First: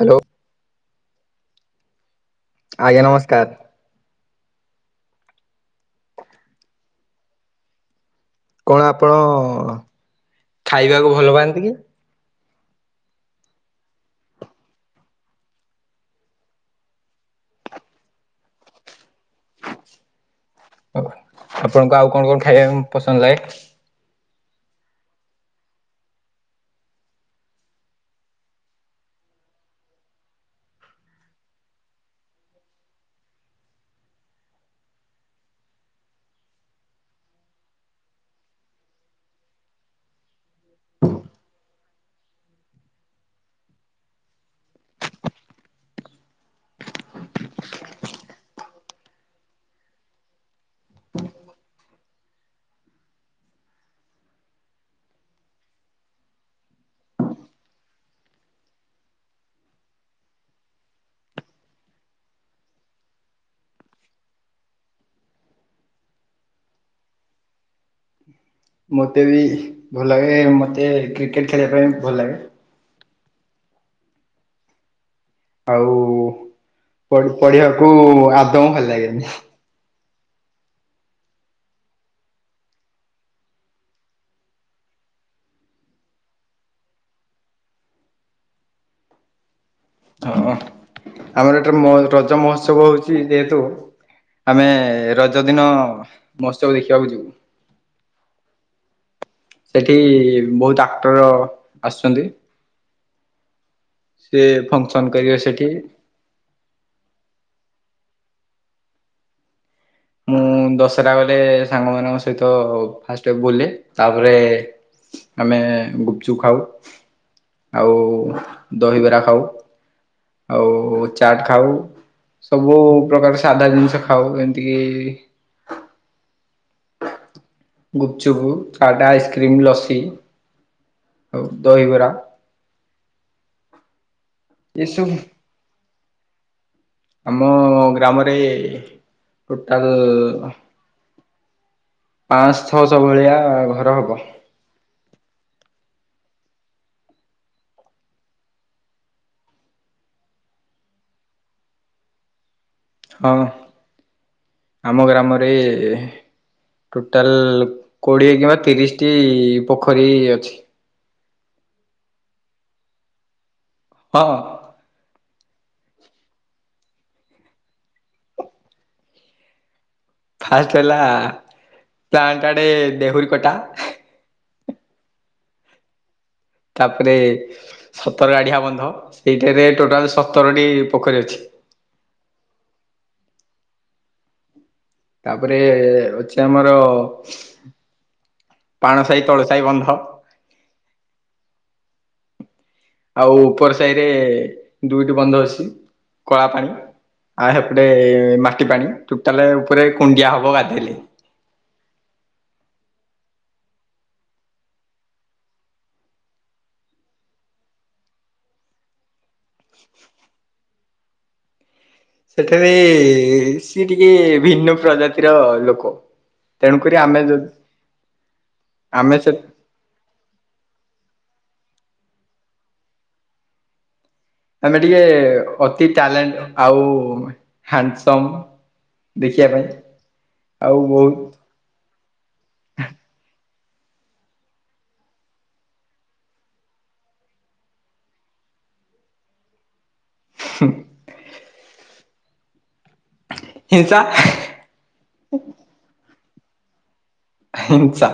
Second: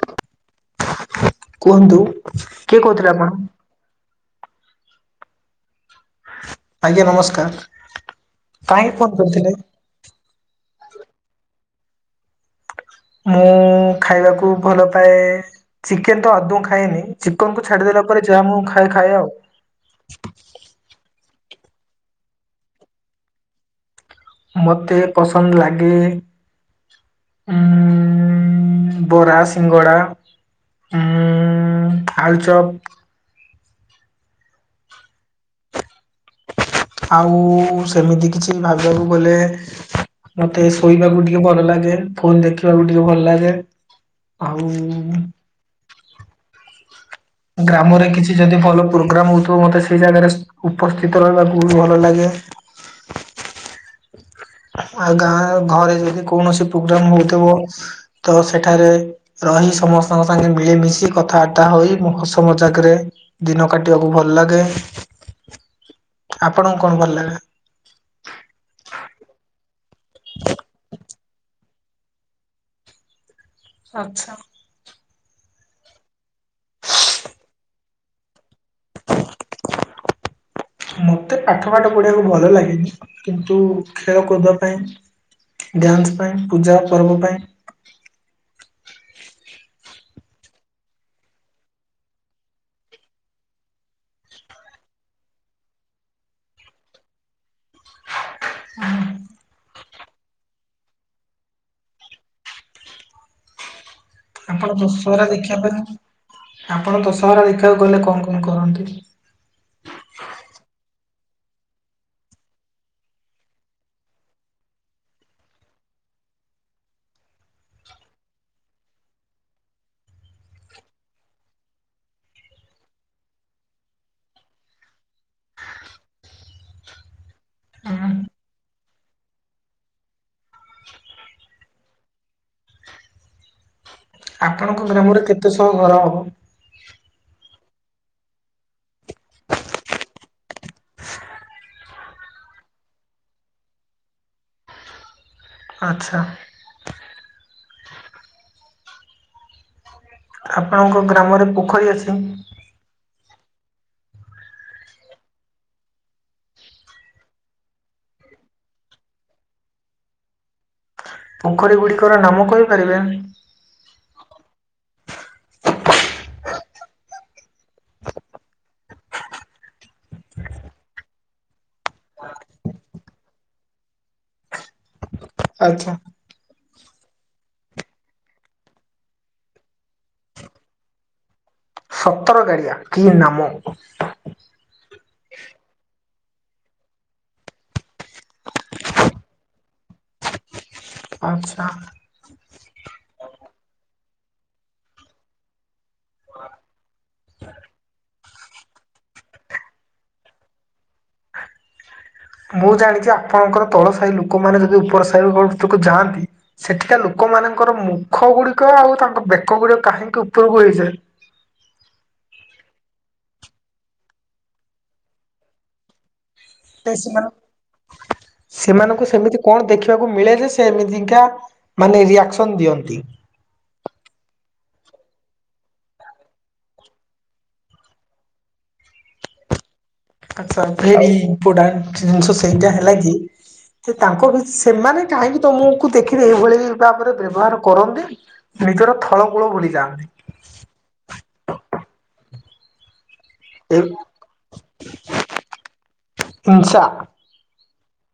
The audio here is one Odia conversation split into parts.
ହାଲୋ କୁହନ୍ତୁ? କିଏ ଆଜ୍ଞା କହୁଥିଲେ ଆପଣ? ନମସ୍କାର। ଆଜ୍ଞା ନମସ୍କାର। କଣ କାହିଁକି ଫୋନ ଆପଣ କରିଥିଲେ? ଖାଇବାକୁ ଭଲ ପାଆନ୍ତି କି? ମୁଁ ଖାଇବାକୁ ଭଲ ପାଏ ଚିକେନ ତ ଆଦୌ ଖାଏନି, ଚିକେନ କୁ ଛାଡିଦେଲା ପରେ ଯାହା ମୁଁ ଖାଏ, ଖାଏ ଆଉ। ଆପଣଙ୍କୁ ଆଉ କଣ କଣ ଖାଇବା ପାଇଁ ପସନ୍ଦ ଲାଗେ? ମତେ ପସନ୍ଦ ଲାଗେ ଉଁ ବରା, ସିଙ୍ଗଡ଼ା ଉଁ ଆଲୁଚପ। ଆଉ ସେମିତି କିଛି ଭାବିବାକୁ ଗଲେ ମତେ ଶୋଇବାକୁ ଟିକେ ଭଲ ଲାଗେ, ଫୋନ ଦେଖିବାକୁ ଟିକେ ଭଲ ଲାଗେ। ଆଉ ଗ୍ରାମରେ କିଛି ଯଦି ଭଲ ପ୍ରୋଗ୍ରାମ ହଉଥିବ ମତେ ସେଇ ଜାଗାରେ ଉପସ୍ଥିତ ରହିବାକୁ ବି ଭଲ ଲାଗେ। ଆ ଗାଁ ଘରେ ଯଦି କୌଣସି ପ୍ରୋଗ୍ରାମ ହଉଥିବ ତ ସେଠାରେ ରହି ସମସ୍ତଙ୍କ ସାଙ୍ଗେ ମିଳିମିଶି କଥାବାର୍ତ୍ତା ହୋଇ ମୁଁ ହସ ମଜାକରେ ଦିନ କାଟିବାକୁ ଭଲ ଲାଗେ। ଆପଣଙ୍କୁ କଣ ଭଲ ଲାଗେ? ମୋତେ ବି ଭଲ ଲାଗେ, ମୋତେ କ୍ରିକେଟ୍ ଖେଳିବା ପାଇଁ ଭଲ ଲାଗେ। ଆଛା। ଆଉ ପଢିବାକୁ ଆଦୌ ଭଲ ଲାଗେନି। ମୋତେ ପାଠ ପାଠ ପଢ଼ିବାକୁ ଭଲ ଲାଗେନି, କିନ୍ତୁ ଖେଳ କୁଦ ପାଇଁ ଡ୍ୟାନ୍ସ ପାଇଁ ପୂଜା ପର୍ବ ପାଇଁ ହଁ ଆମର ଏଥର ରଜ ମହୋତ୍ସବ ହଉଛି ଯେହେତୁ ଆମେ ରଜଦିନ ମହୋତ୍ସବ ଦେଖିବାକୁ ଯିବୁ। [unintelligible] ସେଠି ବହୁତ ଆକ୍ଟର ଆସୁଛନ୍ତି। ସେ ଆପଣ ଫଙ୍କସନ ଦଶହରା କରିବେ ଦେଖିବା ସେଠି ପାଇଁ, ଆପଣ ଦଶହରା ଦେଖିବାକୁ ଗଲେ କଣ କଣ କରନ୍ତି? ମୁଁ ଦଶଟା ଗଲେ ସାଙ୍ଗ ମାନଙ୍କ ସହିତ ଫାଷ୍ଟ ବୁଲେ ତାପରେ ଆମେ ଗୁପଚୁପ ଖାଉ ଆଉ ଦହିବରା ଖାଉ। ଆଉ ଚାଟ ଖାଉ ସବୁ ପ୍ରକାର ସାଧା ଜିନିଷ ଖାଉ ଏମିତି [inaudible] ଗୁପଚୁପ୍ ଚାଟ ଆଇସ୍କ୍ରିମ୍ ଲସି ଆଉ ଦହିବରା ଆପଣଙ୍କ ଏସବୁ ଗ୍ରାମରେ କେତେ ସବୁ ଘର ହବ? ଆମ ଗ୍ରାମରେ ଟୋଟାଲ ପାଞ୍ଚଶ ଛଅଶହ ଭଳିଆ ଘର ହବ। ଆଚ୍ଛା। ଆପଣଙ୍କ ଗ୍ରାମରେ ପୋଖରୀ ଅଛି? ହଁ ଆମ ଗ୍ରାମରେ ଟୋଟାଲ କୋଡ଼ିଏ କିମ୍ବା ତିରିଶଟି ପୋଖରୀ ଅଛି। ପୋଖରୀ ଗୁଡ଼ିକର ନାମ କହିପାରିବେ? ହଁ। ଫାଷ୍ଟ ହେଲା ପାଞ୍ଚଟାଡେ ଦେହୁରୀ କଟା। ଆଚ୍ଛା। ତାପରେ ସତର ଗାଡିଆ ବନ୍ଧ ସେଇଟାରେ ଟୋଟାଲ ସତରଟି ପୋଖରୀ ଅଛି। ସତର ଗାଡିଆ କି ନାମ? ତାପରେ ଅଛି ଆମର ପାଣ ସାାହି ତଳସାହି ବନ୍ଧ। ଆଚ୍ଛା। ଆଉ ଉପର ସାହି ରେ ଦୁଇଟି ବନ୍ଧ ଅଛି। କଳା ପାଣି ଆଉ ସେପଟେ ମାଟି ପାଣି। ଟୋଟାଲେ ଉପରେ କୁଣ୍ଡିଆ ହେବ ଗାଧେଇଲେ। ମୁଁ ଜାଣିଛି ଆପଣଙ୍କର ତଳ ସାହି ଲୋକମାନେ ଯଦି ଉପର ସାହିିତରକୁ ଯାଆନ୍ତି ସେଠିକା ଲୋକମାନଙ୍କର ମୁଖ ଗୁଡିକ ଆଉ ତାଙ୍କ ବେକ ଗୁଡିକ କାହିଁକି ଉପରକୁ ହେଇଯାଏ? ସେଥିରେ ସିଏ ଟିକେ ଭିନ୍ନ ପ୍ରଜାତିର ଲୋକ। ସେ ତେଣୁକରି ଆମେ ସେମାନ ଯଦି ଆମେ ସେ ଦେବା ମିଳେ ଯେ ସେ ଏମିତିକା ମାନେ ରିଆକ୍ସନ ଦିଅନ୍ତି। ଆମେ ଟିକେ ଅତି ଟ୍ୟାଲେଣ୍ଟ ଆଉ ହାଣ୍ଡସମ। ଦେଖିବା ପାଇଁ। ଆଛା ଆଉ ଭେରି ବହୁତ ଇମ୍ପୋର୍ଟାଣ୍ଟ ଜିନିଷ ସେଇଟା ହେଲା କି ସେ ତାଙ୍କ ସେମାନେ କାହିଁକି ତମକୁ ଦେଖିକି ଏଇଭଳି ଭାବରେ ବ୍ୟବହାର କରନ୍ତି। ନିଜର ଥଳ କୂଳ ଭୁଲି ଯାଆନ୍ତି। ହୁଁ। ଏ ହିଂସା ହିଂସା। ହିଂସା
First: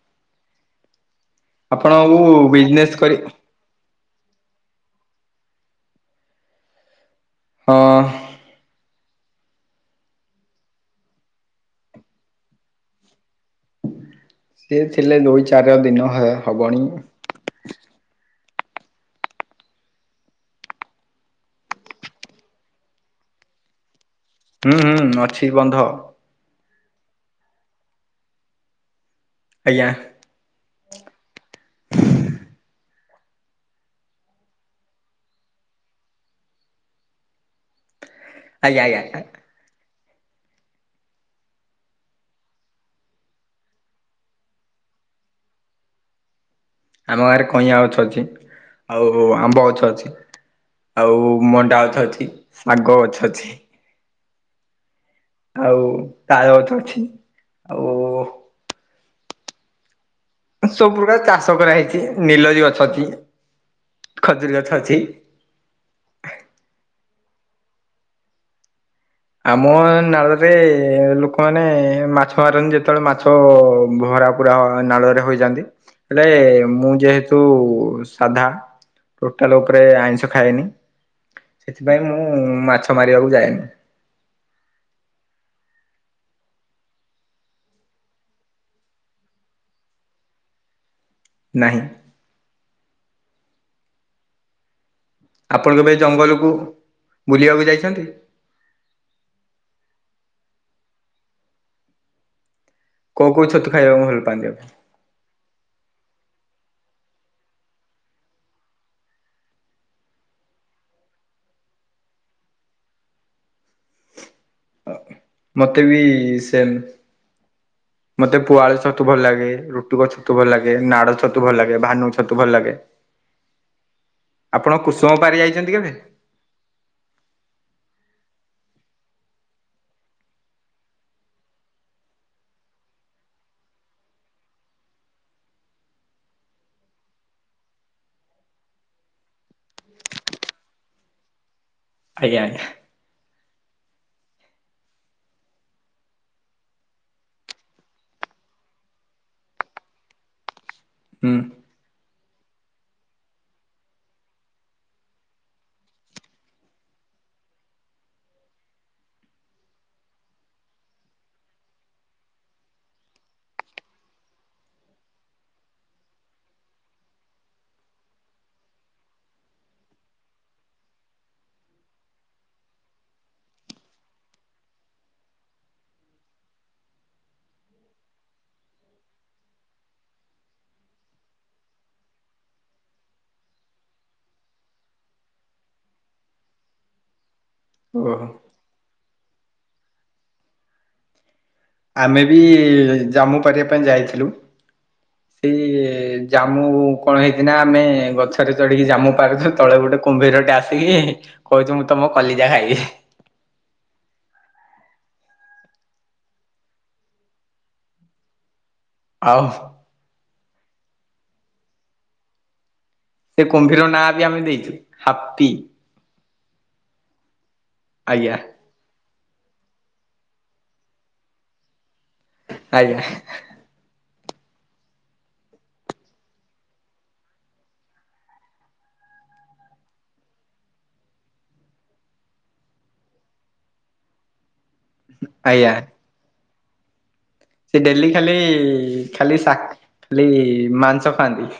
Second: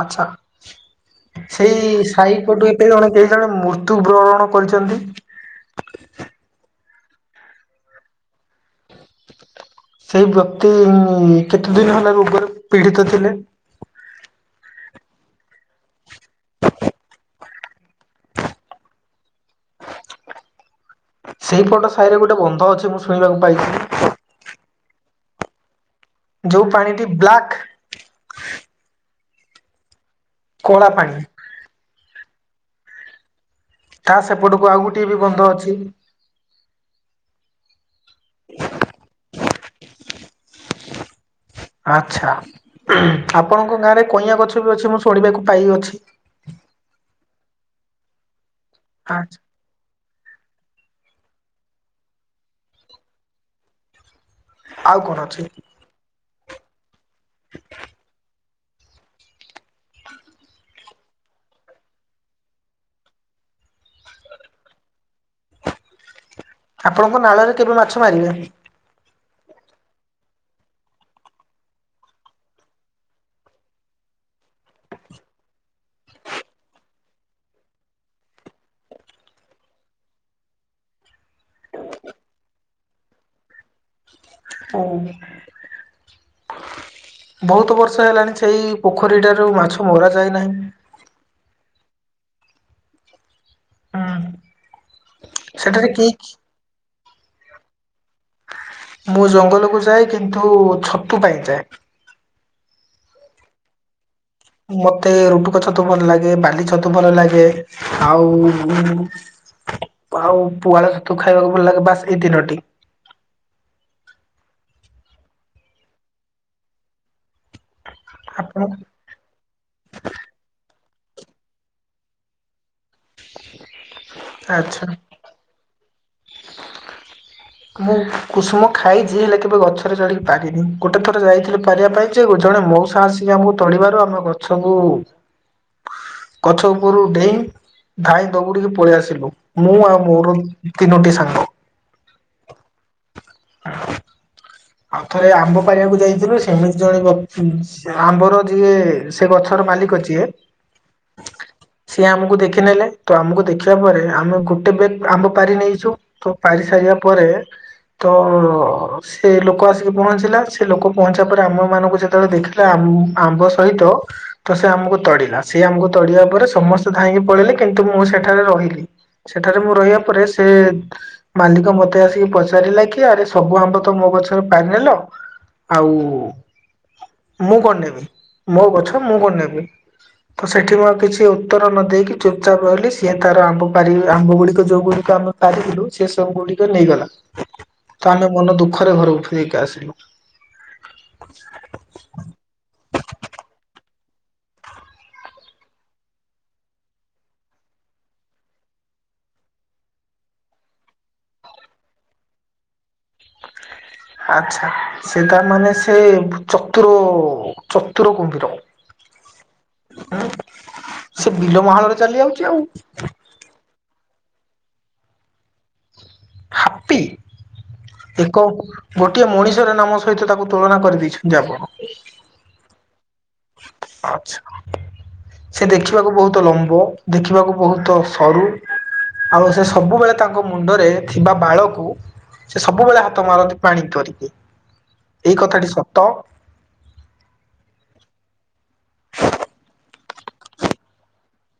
ଆଛା ସେଇ ଆପଣଙ୍କୁ ସାହିପଟୁ ଏ ବିଜନେସ୍ ଜଣେ କରି କେହି ଜଣେ ମୂ ତୁ ବ୍ରରଣ କରିଛନ୍ତି। ହଁ। ସେଇ ବ୍ୟକ୍ତି କେତେ ଦିନ ହେଲା ରୋଗରେ ପୀଡ଼ିତ ଥିଲେ। ସେ ଥିଲେ ଦୁଇ ଚାରି ଦିନ ହ ହବଣି। ସେଇପଟ ସାହିରେ ଗୋଟେ ବନ୍ଧ ଅଛି ମୁଁ ଶୁଣିବାକୁ ପାଇଛି। ହୁଁ ହୁଁ ଅଛି ବନ୍ଧ। ଯୋଉ ପାଣିଟି ବ୍ଲାକ୍। ଆଜ୍ଞା। କଳା ପାଣି। ତା ସେପଟକୁ ଆଉ ଗୋଟିଏ ବି ବନ୍ଧ ଅଛି। ଆଜ୍ଞା ଆଜ୍ଞା ଆଚଛା ଆପଣଙ୍କ ଗାଁରେ କଇଁଆ ଗଛ ବି ଅଛି ମୁଁ ଶୁଣିବାକୁ ପାଇଅଛି। ଆମ ଗାଁରେ କଇଁଆ ଗଛ ଅଛି। ଆଉ ଆଚ୍ଛା ଆମ୍ବ ଗଛ ଅଛି। ଆଉ ମଣ୍ଡା ଗଛ ଅଛି ଶାଗ ଗଛ ଅଛି। ଆଉ କଣ ଅଛି? ଆଉ ତାଳ ଗଛ ଅଛି ଆଉ। ସବୁ ପ୍ରକାର ଚାଷ କରାହେଇଛି ନିଲରି ଗଛ ଅଛି ଖଜୁରୀ ଗଛ ଅଛି। ଆପଣଙ୍କ ନାଳରେ କେବେ ମାଛ ମାରିବେ। ଆମ ନାଳରେ ଲୋକମାନେ ମାଛ ମାରନ୍ତି ଯେତେବେଳେ ମାଛ ଭରା କକୁା ନାଳରେ ହୋଇଯାନ୍ତି ହେଲେ ମୁଁ ଯେହେତୁ ସାଧା ଟୋଟାଲ ଉପରେ ଆଇଁଷ ଖାଏନି ସେଥିପାଇଁ ମୁଁ ମାଛ ମାରିବାକୁ ଯାଏନି। ହଉ। ବହୁତ ବର୍ଷ ହେଲାଣି ସେଇ ପୋଖରୀଟାରୁ ମାଛ ମରା ଯାଇନାହିଁ। ନାହିଁ। ହଁ। ଆପଣ କେବେ ଜଙ୍ଗଲକୁ ବୁଲିବାକୁ ଯାଇଛନ୍ତି? ମୁଁ ଜଙ୍ଗଲକୁ ଯାଏ କିନ୍ତୁ ଛତୁ ପାଇଁ ଯାଏ। କୋଉ କୋଉ ଛତୁ ଖାଇବାକୁ ଭଲ ପାଆନ୍ତି। ମତେ ରୁଟୁକ ଛତୁ ଭଲ ଲାଗେ ବାଲିଛତୁ ଭଲ ଲାଗେ ଆଉ। ଆଉ ପୁଆଳ ଛତୁ ଖାଇବାକୁ ଭଲ ଲାଗେ ବାସ୍ ଏଇ ତିନୋଟି। ମତେ ବି ସେ ମତେ ଆପଣ ପୁଆଳ ଛତ ଛତୁ ଭଲ ଲାଗେ ରୁଟୁଗ ଛତୁ ଭଲ ଲାଗେ ନାଡଳ ଛତୁ ଭଲ ଲାଗେ ଭାନ ଛତୁ ଭଲ ଲାଗେ। ଆପଣ ଆଚ୍ଛା କୁସୁମ ପାରି ଯାଇଛନ୍ତି କେବେ? [inaudible] ମୁଁ କୁସୁମ ଖାଇଛିି ହେଲେ କେବେ ଗଛରେ ଚଢିକି ପାରିନି ଗୋଟେ ଥର ଯାଇଥିଲି ପାରିବା ପାଇଁ। ଜଣେ ମଉସା ଆସିକି ଆମକୁ ତଳିବାରୁ ଆମ ଗଛକୁ ଗଛ ଉପରୁ ଡେଇଁ ଧାଇ ଦଉଡିକି ପଳେଇ ଆସିଲୁ ମୁଁ ଆଉ ମୋର ତିନୋଟି ସାଙ୍ଗ। ଆଜ୍ଞା ଆଜ୍ଞା। [inaudible] ଆଉ ଥରେ ଆମ୍ବ ପାରିବାକୁ ଯାଇଥିଲୁ ସେମିତି ଜଣେ ଆମ୍ବର ଯିଏ। ସେ ଗଛର ମାଲିକ ଯି ଏ ହୁଁ। ସିଏ ଆମକୁ ଦେଖିନେଲେ ତ ଆମକୁ ଦେଖିବା ପରେ ଆମେ ଗୋଟେ ବେଗ ଆମ୍ବ ପାରି ନେଇଛୁ। ତ ପାରି ସାରିବା ପରେ ତ ସେ ଲୋକ ଆସିକି ପହଞ୍ଚିଲା ସେ ଲୋକ ପହଞ୍ଚିବା ପରେ ଆମମାନଙ୍କୁ ଯେତେବେଳେ ଦେଖିଲା ଆମ୍ବ ସହିତ ତ ସେ ଆମକୁ ତଡିଲା ସେ ଆମକୁ ତଡିବା ପରେ ସମସ୍ତେ ଧାଇଁକି ପଳେଇଲେେ କିନ୍ତୁ ମୁଁ ସେଠାରେ ରହିଲି। ସେଠାରେ ମୁଁ ରହିବା ପରେ ସେ ମାଲିକ ମତେ ଆସିକି ପଚାରିଲା କି ଆରେ ସବୁ ଆମ୍ବ ତ ମୋ ଗଛର ପାଣି ନେଲ ଆଉ ମୁଁ କଣ ନେବି ମୋ ଗଛ ମୁଁ କଣ ନେବି। ତ ସେଠି ମୁଁ ଆଉ କିଛି ଉତ୍ତର ନ ଦେଇେଇକି ଚୁପଚାପ ରହିଲି ସିଏ ତାର ଆମ୍ବପାରି ଆମ୍ବ ଗୁଡିକ ଯୋଉ ଗୁଡିକ ଆମ ପାରିଥିଲୁ ସେ ସବୁ ଗୁଡିକ ନେଇଗଲା ତ ଓହୋ ଆମେ ମନ ଦୁଃଖରେ ଘରେକୁ ଫେରିକି ଆସିଲୁ। ଆମେ ବି ଜାମ୍ମୁ ପାରିବା ପାଇଁ ଯାଇଥିଲୁ। [inaudible] ସେଇ ଜାମୁ କଣ ହେଇଛି ନା ଆମେ ଗଛରେ ଚଢ଼ିକି ଜାମୁ ପାରୁଛୁ। ତଳେ ଗୋଟେ କୁମ୍ଭୀରଟେ ଆସିକି କହୁଛି ମୁଁ ତମ କଲିଜା ଖାଇବି। ଆଚ୍ଛା। ସେ ତାମାନୋନେ ସେ ଚତୁର ଚତୁର କୁମ୍ଭୀର। ଆଉ। ସେ ବିଲ ମାଳରେ ଚାଲି ଯାଉଛି ଆଉ। ସେ କୁମ୍ଭୀର ନାଁ ବି ଆମେ ଦେଇଛୁ ହାପି। ହାପି ଆଜ୍ଞା ଏକ ଗୋଟିଏ ମଣିଷର ନାମ ସହିତ ତାକୁ ତୁଳନା କରିଦେଇଛନ୍ତି ଆପଣ। ଆଜ୍ଞା। ଆଚ୍ଛା। ସେ ଦେଖିବାକୁ ବହୁତ ଲମ୍ବ ଦେଖିବାକୁ ବହୁତ ସରୁ। ଆଉ ଏବେ ସବୁବେଳେ ତାଙ୍କ ମୁଣ୍ଡରେ ଥିବା ବାଳକୁ। ସେ ସବୁବେଳେ ହାତ ମାରନ୍ତି ପାଣି ଧରିକି ଏଇ କଥାଟି ଆଜ୍ଞା। ସତ ସେ ଡେଲି ଖାଲି ଖାଲି ଖାଲି ମାଂସ ଖାଆନ୍ତି।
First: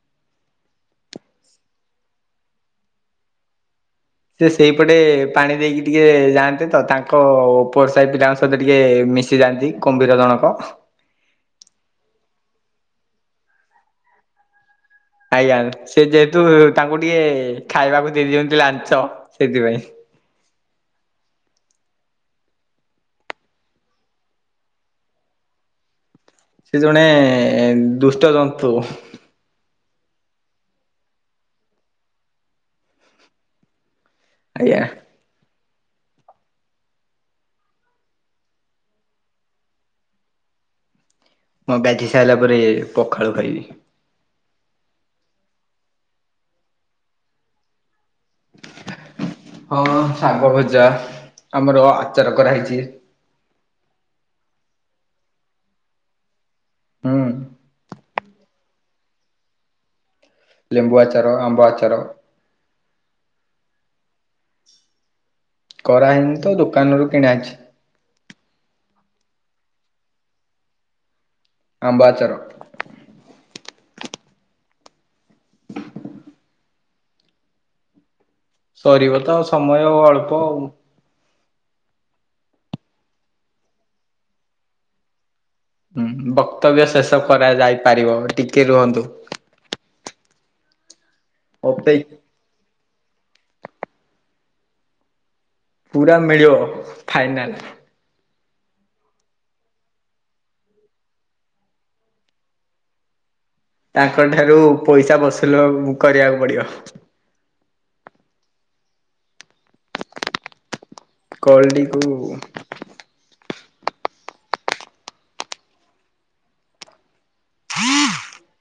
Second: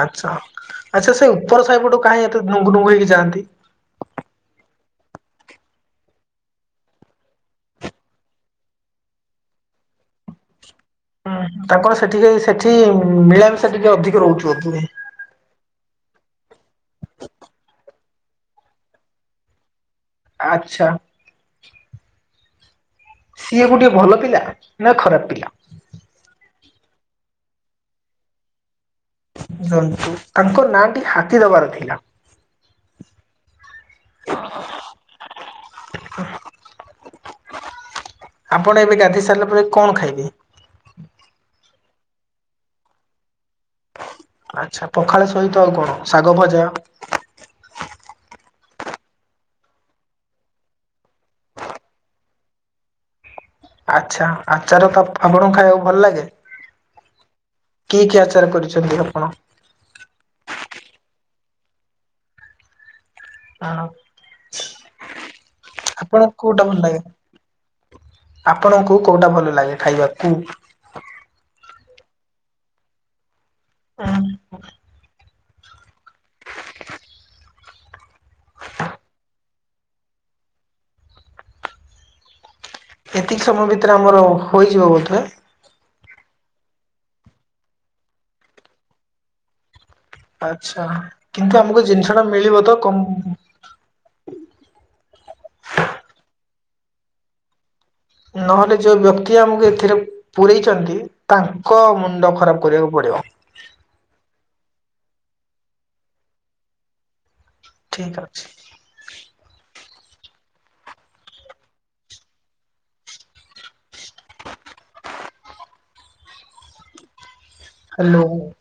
ଆଚ୍ଛା ଆଚ୍ଛା ସେ ଉପର ସାହିପଟୁ କାହିଁ ଏତେ ନୁଙ୍ଗୁନୁଙ୍ଗ ହେଇକି ଯାଆନ୍ତି। ସେ ସେଇପଟେ ପାଣି ଦେଇକି ଟିକେ ଯାଆନ୍ତି ତ ତାଙ୍କ ଉପରସାହି ପିଲାଙ୍କ ସହିତ ଟିକେ ମିଶ କିି ଯାଆନ୍ତି କୁମ୍ଭୀର ଜଣକ। ହୁଁ ତାଙ୍କର ସେଠି କି ସେଠି ମିଳାମିଶା ଟିକେ ଅଧିକ ରହୁଥିବ। ଆଜ୍ଞା ସେ ଯେହେତୁ ତାଙ୍କୁ ଟିକେ ଖାଇବାକୁ ଦେଇଦିଅନ୍ତି ଲାଞ୍ଚ ସେଥିପାଇଁ। ଆଚ୍ଛା। ସିଏ ଗୋଟେ ଭଲ ପିଲା ନା ଖରାପ ପିଲା? ସେ ଜଣେ ଦୁଷ୍ଟ ଜନ୍ତୁ। ଜନ୍ତୁ ତାଙ୍କ ନାଁଟି ହାତୀ ଦବାର ଥିଲା। [unintelligible] ଆଜ୍ଞା। ଆପଣ ଏବେ ଗାଧେଇ ସାରିଲା ପରେ କଣ ଖାଇବେ? ମୁଁ ଗାଧେଇ ସାରିଲା ପରେ ପଖାଳ ଖାଇବି। ଆଚ୍ଛା ପଖାଳ ସହିତ ଆଉ କଣ ଶାଗ ଭଜା ହଁ ଶାଗ ଭଜା ଆମର ଆଚାର କରାହେଇଛି। ଆଚ୍ଛା ଆଚାର ତ ଆପଣଙ୍କୁ ଖାଇବାକୁ ଭଲ ଲାଗେ। ହୁଁ। କି କି ଆଚାର କରିଛନ୍ତି ଆପଣ? ଲେମ୍ବୁ ଆଚାର ଆମ୍ବ ଆଚାର। ହଁ କରାହେଇନି ଆପଣଙ୍କୁ ତ କୋଉଟା ଭଲଲାଗେ? ଦୋକାନରୁ କିଣା ହେଇଛି। ଆପଣଙ୍କୁ କୋଉଟା ଭଲ ଲାଗେ ଖାଇବାକୁ? ଆମ୍ବ ଆଚାର। ଉ [inaudible] ସରିବ ତ ଆଉ ସମୟ ଅଳ୍ପ ଆଉ। ଏତିକି ସମୟ ଭିତରେ ଆମର ହୋଇଯିବ ବୋଧେ। ହୁଁ ବକ୍ତବ୍ୟ ଶେଷ କରାଯାଇ ପାରିବ ଟିକେ ରୁହନ୍ତୁ। ଆଛା କିନ୍ତୁ ଆମକୁ ଅପେ ଜିନିଷ ଟା ମିଳିବ ତ? କ ପୁରା ମିଳିବ ଫାଇନାଲ। ନହେଲେ ଯୋଉ ବ୍ୟକ୍ତି ଆମକୁ ଏଥିରେ ପୁରେଇଛନ୍ତି ତାଙ୍କ ମୁଣ୍ଡ ଖରାପ କରିବାକୁ ପଡିବ। ତାଙ୍କ ଠାରୁ ପଇସା ବସୁଲ କରିବାକୁ ପଡିବ। ଠିକ ଅଛି। କଲ ଟିକୁ ହ୍ୟାଲୋ।